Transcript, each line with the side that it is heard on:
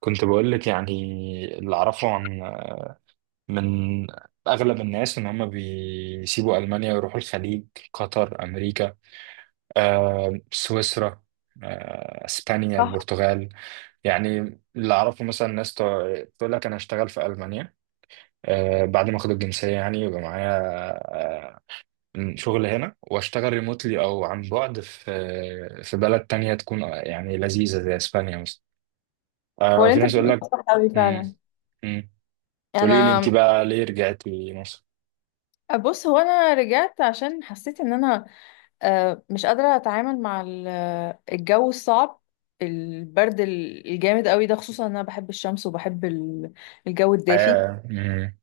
right: كنت بقول لك، يعني اللي اعرفه عن، من اغلب الناس ان هم بيسيبوا المانيا ويروحوا الخليج، قطر، امريكا، سويسرا، اسبانيا،
left: صح.
right: البرتغال. يعني اللي اعرفه مثلا ناس تقول لك انا هشتغل في المانيا، بعد ما اخد الجنسيه يعني يبقى معايا آه، شغل هنا واشتغل ريموتلي او عن بعد في بلد تانية تكون يعني لذيذه زي اسبانيا مثلا.
left: هو اللي
right: وفي
left: انت
right: ناس يقول
left: بتقوله
right: لك.
left: ده صح قوي فعلا.
right: مم،
left: يعني
right: قولي لي انت
left: انا،
right: بقى ليه رجعتي مصر؟
left: بص، هو انا رجعت عشان حسيت ان انا مش قادره اتعامل مع الجو الصعب، البرد الجامد قوي ده، خصوصا ان انا بحب الشمس وبحب الجو الدافي.
right: حياة. مم.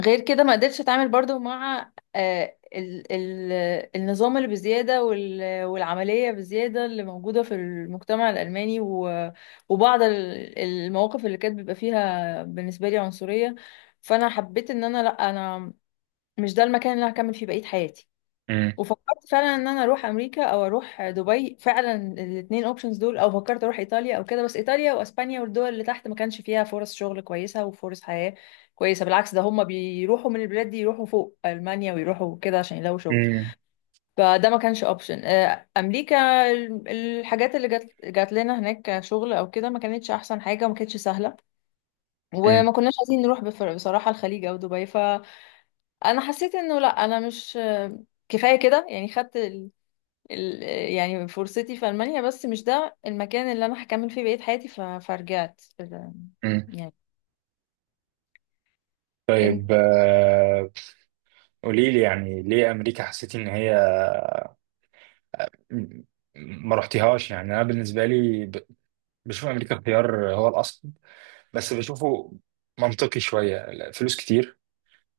left: غير كده ما قدرتش اتعامل برضو مع آه، ال ال النظام اللي بزيادة والعملية بزيادة اللي موجودة في المجتمع الألماني وبعض المواقف اللي كانت بيبقى فيها بالنسبة لي عنصرية. فأنا حبيت إن أنا، لأ، أنا مش ده المكان اللي أنا هكمل فيه بقية حياتي.
right: مم.
left: وفكرت فعلا ان انا اروح امريكا او اروح دبي، فعلا الاثنين اوبشنز دول، او فكرت اروح ايطاليا او كده. بس ايطاليا واسبانيا والدول اللي تحت ما كانش فيها فرص شغل كويسه وفرص حياه كويسه، بالعكس ده هم بيروحوا من البلاد دي يروحوا فوق المانيا ويروحوا كده عشان يلاقوا شغل.
right: مم.
left: فده ما كانش اوبشن. امريكا، الحاجات اللي جات لنا هناك كشغل او كده ما كانتش احسن حاجه وما كانتش سهله،
right: مم.
left: وما كناش عايزين نروح بصراحه الخليج او دبي. فانا حسيت انه لا، انا مش كفايه كده يعني. خدت ال- يعني فرصتي في ألمانيا، بس مش ده المكان اللي أنا هكمل فيه بقية حياتي. فرجعت
right: مم.
left: يعني. أنت-
right: طيب، قولي لي يعني ليه امريكا حسيتي ان هي م- ما رحتيهاش؟ يعني انا بالنسبه لي بشوف امريكا الخيار هو الاصل، بس بشوفه منطقي شويه، فلوس كتير،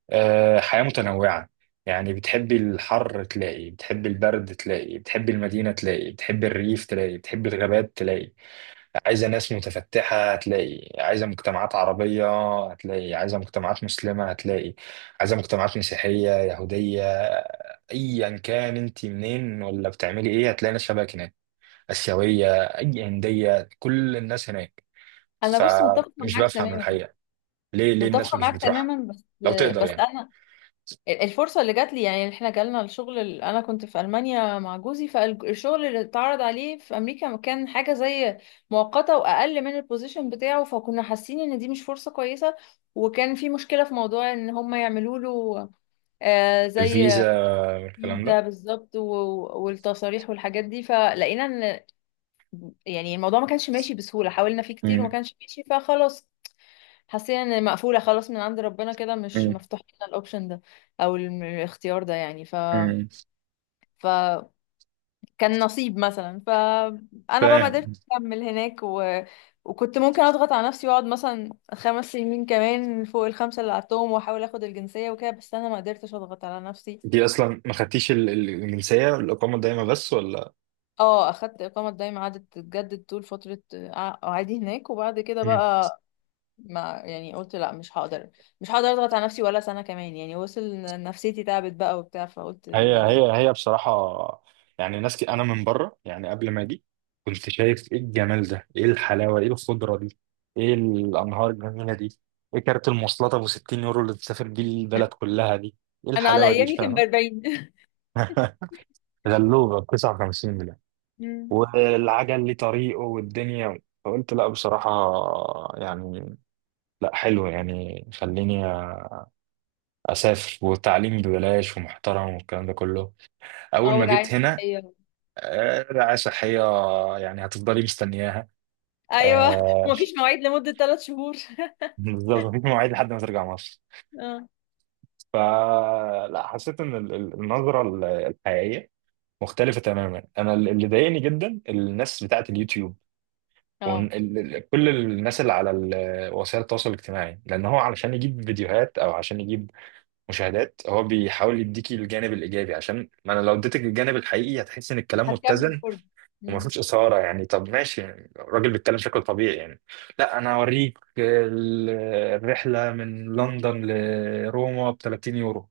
right: حياه متنوعه. يعني بتحبي الحر تلاقي، بتحبي البرد تلاقي، بتحبي المدينه تلاقي، بتحبي الريف تلاقي، بتحبي الغابات تلاقي. عايزة ناس متفتحة هتلاقي، عايزة مجتمعات عربية هتلاقي، عايزة مجتمعات مسلمة هتلاقي، عايزة مجتمعات مسيحية يهودية. أيا كان أنت منين، ولا بتعملي إيه، هتلاقي ناس شبهك هناك، آسيوية، أي هندية، كل الناس هناك.
left: أنا، بص، متفقة
right: فمش
left: معاك
right: بفهم
left: تماما.
right: الحقيقة، ليه الناس
left: متفقة
right: مش
left: معاك
right: بتروح؟
left: تماما بس،
right: لو تقدر
left: بس
right: يعني،
left: أنا الفرصة اللي جات لي، يعني إحنا جالنا الشغل، أنا كنت في ألمانيا مع جوزي، فالشغل اللي اتعرض عليه في أمريكا كان حاجة زي مؤقتة وأقل من البوزيشن بتاعه، فكنا حاسين إن دي مش فرصة كويسة. وكان في مشكلة في موضوع إن هم يعملوا له زي
right: الفيزا والكلام ده.
left: فيزا بالظبط والتصاريح والحاجات دي. فلقينا ان يعني الموضوع ما كانش ماشي بسهولة، حاولنا فيه كتير وما
right: مم.
left: كانش ماشي، فخلاص حسينا ان مقفولة خلاص من عند ربنا كده، مش
right: مم.
left: مفتوح لنا الاوبشن ده او الاختيار ده يعني. ف
right: مم.
left: فكان نصيب مثلا. فانا بقى ما قدرت
right: فاهم.
left: اكمل هناك وكنت ممكن اضغط على نفسي واقعد مثلا 5 سنين كمان فوق الخمسة اللي قعدتهم واحاول اخد الجنسية وكده، بس انا ما قدرتش اضغط على نفسي.
right: دي أصلا ما خدتيش الجنسية، الإقامة الدائمة بس، ولا؟
left: اه، اخدت اقامه دايما، قعدت تتجدد طول فتره قعدي هناك، وبعد كده بقى ما يعني، قلت لا، مش هقدر اضغط على نفسي ولا سنه كمان يعني. وصل إن نفسيتي تعبت بقى وبتاع، فقلت
right: هي
left: يعني.
right: هي هي بصراحة يعني، ناس كي أنا من بره، يعني قبل ما أجي كنت شايف إيه الجمال ده، إيه الحلاوة، إيه الخضرة دي، إيه الأنهار الجميلة دي، إيه كارت المواصلات أبو 60 يورو اللي تسافر بيه البلد كلها دي، إيه
left: انا على
right: الحلاوة دي،
left: ايامي كان ب
right: فاهم؟
left: 40
right: غلوبة ب 59 جنيه.
left: مم.
right: والعجل ليه طريقه والدنيا، فقلت لا بصراحة، يعني لا حلو، يعني خليني أسافر، والتعليم ببلاش ومحترم والكلام ده كله. أول
left: او
right: ما
left: رعايه
right: جيت هنا،
left: صحيه.
right: رعاية صحية، يعني هتفضلي مستنياها.
left: ايوه
right: آه،
left: ومفيش مواعيد لمده 3 شهور
right: بالظبط، مفيش مواعيد لحد ما ترجع مصر.
left: اه.
right: فلا، حسيت ان النظرة الحقيقية مختلفة تماما. انا اللي ضايقني جدا الناس بتاعة اليوتيوب،
left: اه،
right: وكل الناس اللي على وسائل التواصل الاجتماعي، لان هو علشان يجيب فيديوهات او عشان يجيب مشاهدات هو بيحاول يديكي الجانب الايجابي. عشان ما انا لو اديتك الجانب الحقيقي هتحس ان
left: مش
right: الكلام
left: هتكمل
right: متزن
left: فرجه.
right: وما
left: مم.
right: فيهوش إثارة. يعني طب ماشي، يعني الراجل بيتكلم شكل طبيعي، يعني لا أنا هوريك الرحلة من لندن لروما ب 30 يورو،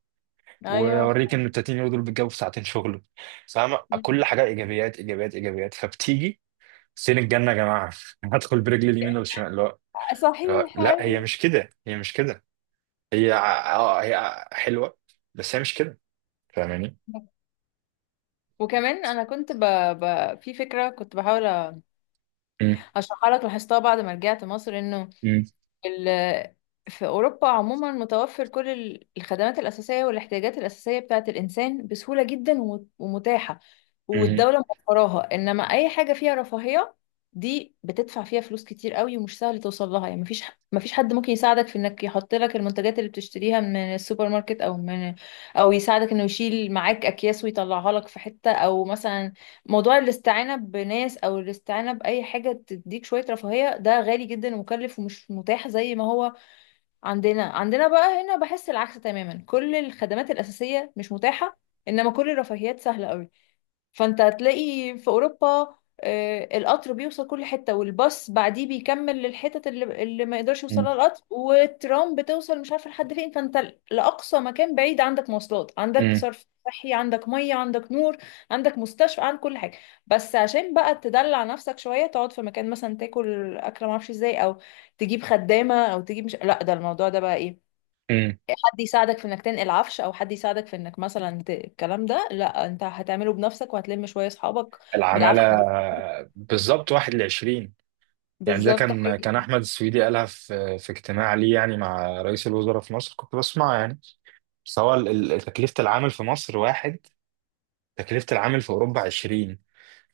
left: ايوه
right: وأوريك إن ال 30 يورو دول بيتجابوا في ساعتين شغل، فاهم؟
left: مم.
right: كل حاجة إيجابيات، إيجابيات، إيجابيات، فبتيجي سين الجنة يا جماعة. هدخل برجلي اليمين ولا الشمال؟ لا
left: صحيح،
right: لا، هي
left: أيوة.
right: مش كده، هي مش كده، هي هي حلوة، بس هي مش كده، فاهماني؟
left: وكمان انا كنت في فكره، كنت بحاول
right: مم.
left: هشرحها لك، لاحظتها بعد ما رجعت مصر، انه
right: مم.
left: ال- في اوروبا عموما متوفر كل الخدمات الاساسيه والاحتياجات الاساسيه بتاعه الانسان بسهوله جدا ومتاحه
right: مم.
left: والدوله موفراها، انما اي حاجه فيها رفاهيه دي بتدفع فيها فلوس كتير قوي ومش سهل توصل لها. يعني مفيش مفيش حد ممكن يساعدك في انك يحط لك المنتجات اللي بتشتريها من السوبر ماركت او من، او يساعدك انه يشيل معاك اكياس ويطلعها لك في حته، او مثلا موضوع الاستعانة بناس أو الاستعانة بأي حاجة تديك شوية رفاهية، ده غالي جدا ومكلف ومش متاح زي ما هو عندنا بقى. هنا بحس العكس تماما، كل الخدمات الأساسية مش متاحة، إنما كل الرفاهيات سهلة أوي. فانت هتلاقي في اوروبا القطر بيوصل كل حته، والباص بعديه بيكمل للحتت اللي ما يقدرش يوصلها القطر، والترام بتوصل مش عارفه لحد فين. فانت لاقصى مكان بعيد عندك مواصلات، عندك
right: مم.
left: صرف صحي، عندك ميه، عندك نور، عندك مستشفى، عندك كل حاجه. بس عشان بقى تدلع نفسك شويه، تقعد في مكان مثلا تاكل اكله ما اعرفش ازاي، او تجيب خدامه، او تجيب مش، لا ده الموضوع ده بقى ايه،
right: مم.
left: حد يساعدك في انك تنقل عفش، او حد يساعدك في انك مثلا الكلام ده لا، انت هتعمله بنفسك وهتلم شويه اصحابك
right: العمالة،
left: بالعافيه.
right: بالظبط، واحد لعشرين. يعني ده
left: بالظبط
right: كان
left: حاجه،
right: كان أحمد السويدي قالها في اجتماع ليه يعني مع رئيس الوزراء في مصر، كنت بسمع يعني. بس هو تكلفة العامل في مصر واحد، تكلفة العامل في أوروبا عشرين.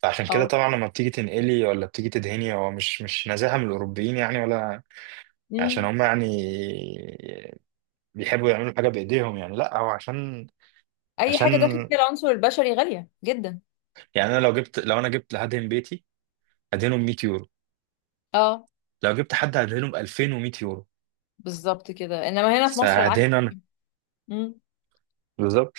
right: فعشان كده
left: اه،
right: طبعا لما بتيجي تنقلي ولا بتيجي تدهني، هو مش نزاهة من الأوروبيين يعني، ولا عشان
left: امم.
right: هم يعني بيحبوا يعملوا حاجة بإيديهم. يعني لا، هو عشان
left: اي حاجه
right: عشان
left: داخل فيها العنصر البشري غاليه جدا.
right: يعني أنا لو جبت، لو أنا جبت هدهن بيتي هدهنه ب 100 يورو،
left: اه،
right: لو جبت حد هدهنه ب 2100 يورو.
left: بالظبط كده، انما هنا في مصر العكس.
right: فهدينا انا
left: امم.
right: بالظبط.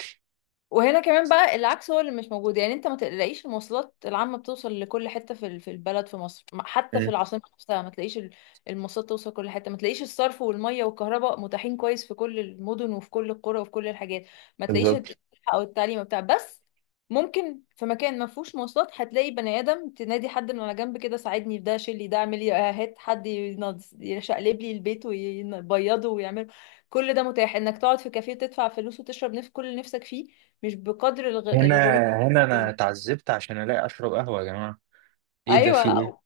left: وهنا كمان بقى العكس هو اللي مش موجود، يعني انت ما تلاقيش المواصلات العامة بتوصل لكل حتة في في البلد في مصر، حتى في
right: مم.
left: العاصمة نفسها ما تلاقيش المواصلات توصل كل حتة، ما تلاقيش الصرف والمية والكهرباء متاحين كويس في كل المدن وفي كل القرى وفي كل الحاجات، ما تلاقيش
right: بالظبط.
left: او التعليم بتاع. بس ممكن في مكان ما فيهوش مواصلات هتلاقي بني ادم تنادي حد من على جنب كده: ساعدني في ده، شيل لي ده، اعمل لي، هات حد يشقلب لي البيت ويبيضه ويعمل. كل ده متاح، انك تقعد في كافيه تدفع فلوس وتشرب نف كل اللي نفسك فيه، مش بقدر
right: هنا
left: الغلو.
right: هنا انا اتعذبت عشان الاقي اشرب قهوه يا جماعه، ايه ده، في ايه؟
left: ايوه،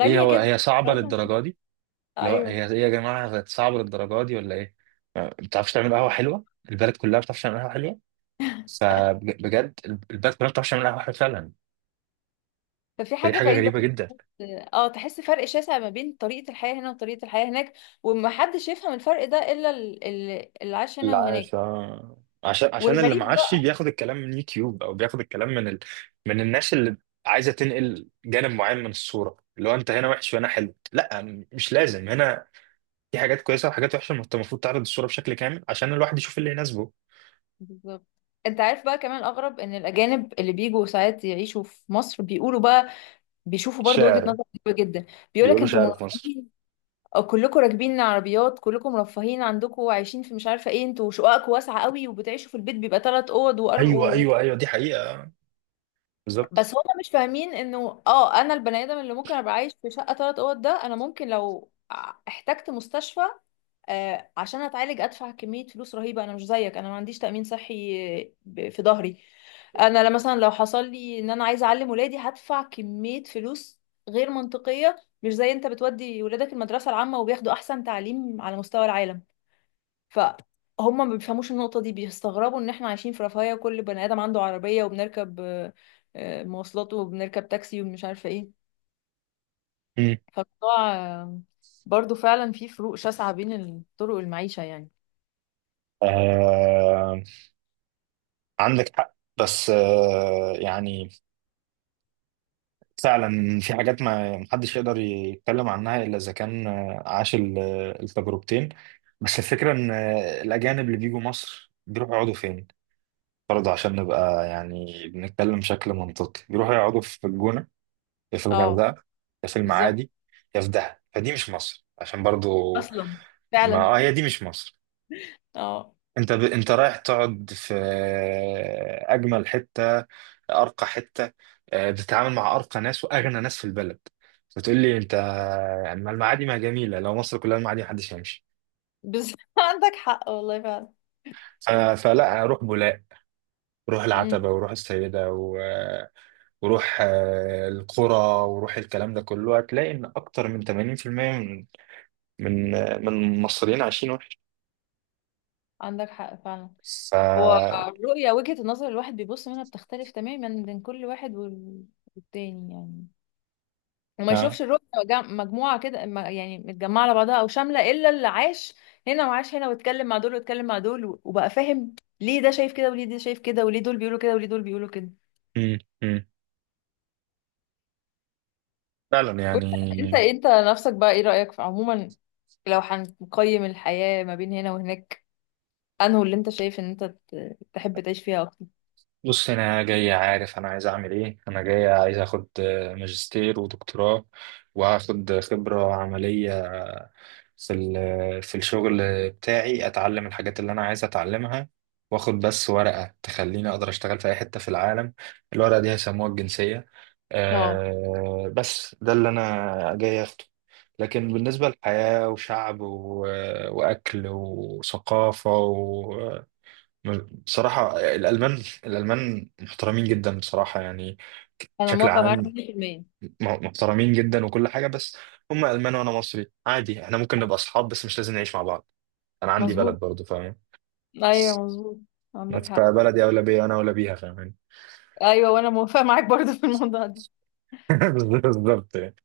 right: ايه، هو
left: جدا.
right: هي صعبه
left: مقارنة-
right: للدرجه دي؟ اللي هو
left: ايوه،
right: هي ايه يا جماعه، بقت صعبه للدرجه دي، ولا ايه؟ ما بتعرفش تعمل قهوه حلوه، البلد كلها ما بتعرفش تعمل قهوه حلوه، فبجد البلد كلها ما بتعرفش تعمل قهوه حلوه فعلا،
left: ففي
right: فدي
left: حاجة
right: حاجه
left: غريبة.
right: غريبه جدا.
left: اه، تحس فرق شاسع ما بين طريقة الحياة هنا وطريقة الحياة هناك، ومحدش يفهم الفرق ده إلا اللي عاش
right: اللي
left: هنا وهناك.
right: عايش، اه، عشان اللي
left: والغريب
right: معاشي
left: بقى،
right: بياخد الكلام من يوتيوب، او بياخد الكلام من من الناس اللي عايزه تنقل جانب معين من الصوره، اللي هو انت هنا وحش وهنا حلو. لا، مش لازم، هنا في حاجات كويسه وحاجات وحشه، ما انت المفروض تعرض الصوره بشكل كامل عشان الواحد يشوف اللي يناسبه.
left: بالظبط. انت عارف بقى كمان الأغرب، ان الأجانب اللي بيجوا ساعات يعيشوا في مصر بيقولوا بقى، بيشوفوا برضو وجهة
right: شاعر،
left: نظر غريبة جدا. بيقولك
right: بيقولوا
left: انتوا
right: شاعر في مصر.
left: مرحبين، أو كلكم راكبين عربيات، كلكم رفاهين عندكم وعايشين في مش عارفه ايه، انتوا شققكم واسعه قوي وبتعيشوا في البيت بيبقى 3 اوض
right: ايوه، ايوه، ايوه، دي حقيقه،
left: بس
right: بالظبط.
left: هما مش فاهمين انه، اه، انا البني ادم اللي ممكن ابقى عايش في شقه 3 اوض ده، انا ممكن لو احتجت مستشفى آه عشان اتعالج ادفع كميه فلوس رهيبه. انا مش زيك، انا ما عنديش تامين صحي في ظهري. انا مثلا لو حصل لي ان انا عايزه اعلم ولادي هدفع كميه فلوس غير منطقيه، مش زي انت بتودي ولادك المدرسة العامة وبياخدوا احسن تعليم على مستوى العالم. فهم ما بيفهموش النقطة دي، بيستغربوا ان احنا عايشين في رفاهية وكل بني ادم عنده عربية، وبنركب مواصلات وبنركب تاكسي ومش عارفة ايه.
right: مم.
left: فالموضوع برضو فعلا في فروق شاسعة بين طرق المعيشة يعني.
right: آه... عندك حق بس يعني فعلا في حاجات ما محدش يقدر يتكلم عنها الا اذا كان عاش التجربتين. بس الفكره ان الاجانب اللي بيجوا مصر بيروحوا يقعدوا فين؟ برضه عشان نبقى يعني بنتكلم بشكل منطقي، بيروحوا يقعدوا في الجونه، يا في
left: اه،
right: الغردقه، يا في
left: بالظبط.
right: المعادي، يا في دهب، فدي مش مصر. عشان برضه،
left: اصلا
right: ما
left: فعلا.
right: آه هي دي مش مصر.
left: اه،
right: انت انت رايح تقعد في اجمل حته، ارقى حته، بتتعامل مع ارقى ناس واغنى ناس في البلد. فتقول لي انت يعني، ما المعادي ما جميله، لو مصر كلها المعادي محدش هيمشي.
left: بالظبط عندك حق والله فعلا.
right: فلا، اروح بولاق، روح
left: امم.
right: العتبه، وروح السيده، وروح القرى، وروح الكلام ده كله، هتلاقي ان اكتر من 80% من من المصريين عايشين وحش.
left: عندك حق فعلا.
right: ف
left: هو
right: آه،
left: الرؤية، وجهة النظر الواحد بيبص منها بتختلف تماما بين كل واحد والتاني يعني، وما يشوفش الرؤية مجموعة كده، يعني متجمعة على بعضها أو شاملة، إلا اللي عاش هنا وعاش هنا، واتكلم مع دول واتكلم مع دول، وبقى فاهم ليه ده شايف كده وليه ده شايف كده وليه دول بيقولوا كده وليه دول بيقولوا كده.
right: مم، مم. فعلا
left: وانت،
right: يعني.
left: انت نفسك بقى ايه رأيك في عموما، لو هنقيم الحياة ما بين هنا وهناك، انه اللي انت شايف ان انت تحب تعيش فيها اكتر.
right: بص انا جاي عارف انا عايز اعمل ايه، انا جاي عايز اخد ماجستير ودكتوراه، واخد خبرة عملية في في الشغل بتاعي، اتعلم الحاجات اللي انا عايز اتعلمها، واخد بس ورقة تخليني اقدر اشتغل في اي حتة في العالم. الورقة دي هيسموها الجنسية.
left: اه،
right: أه، بس ده اللي انا جاي اخده. لكن بالنسبة للحياة، وشعب، وأكل، وثقافة، بصراحة الألمان محترمين جدا بصراحة يعني،
left: انا
right: بشكل
left: موافقة
right: عام
left: معاك 100%.
right: محترمين جدا وكل حاجة. بس هم ألمان وأنا مصري عادي، احنا ممكن نبقى أصحاب بس مش لازم نعيش مع بعض. أنا عندي
left: مظبوط،
right: بلد برضه، فاهم؟
left: ايوه مظبوط. عندك
right: بس
left: حق.
right: فبلدي أولى بيا وأنا أولى بيها، فاهم؟
left: ايوه، وانا موافقة معاك برضو في الموضوع ده.
right: بالظبط.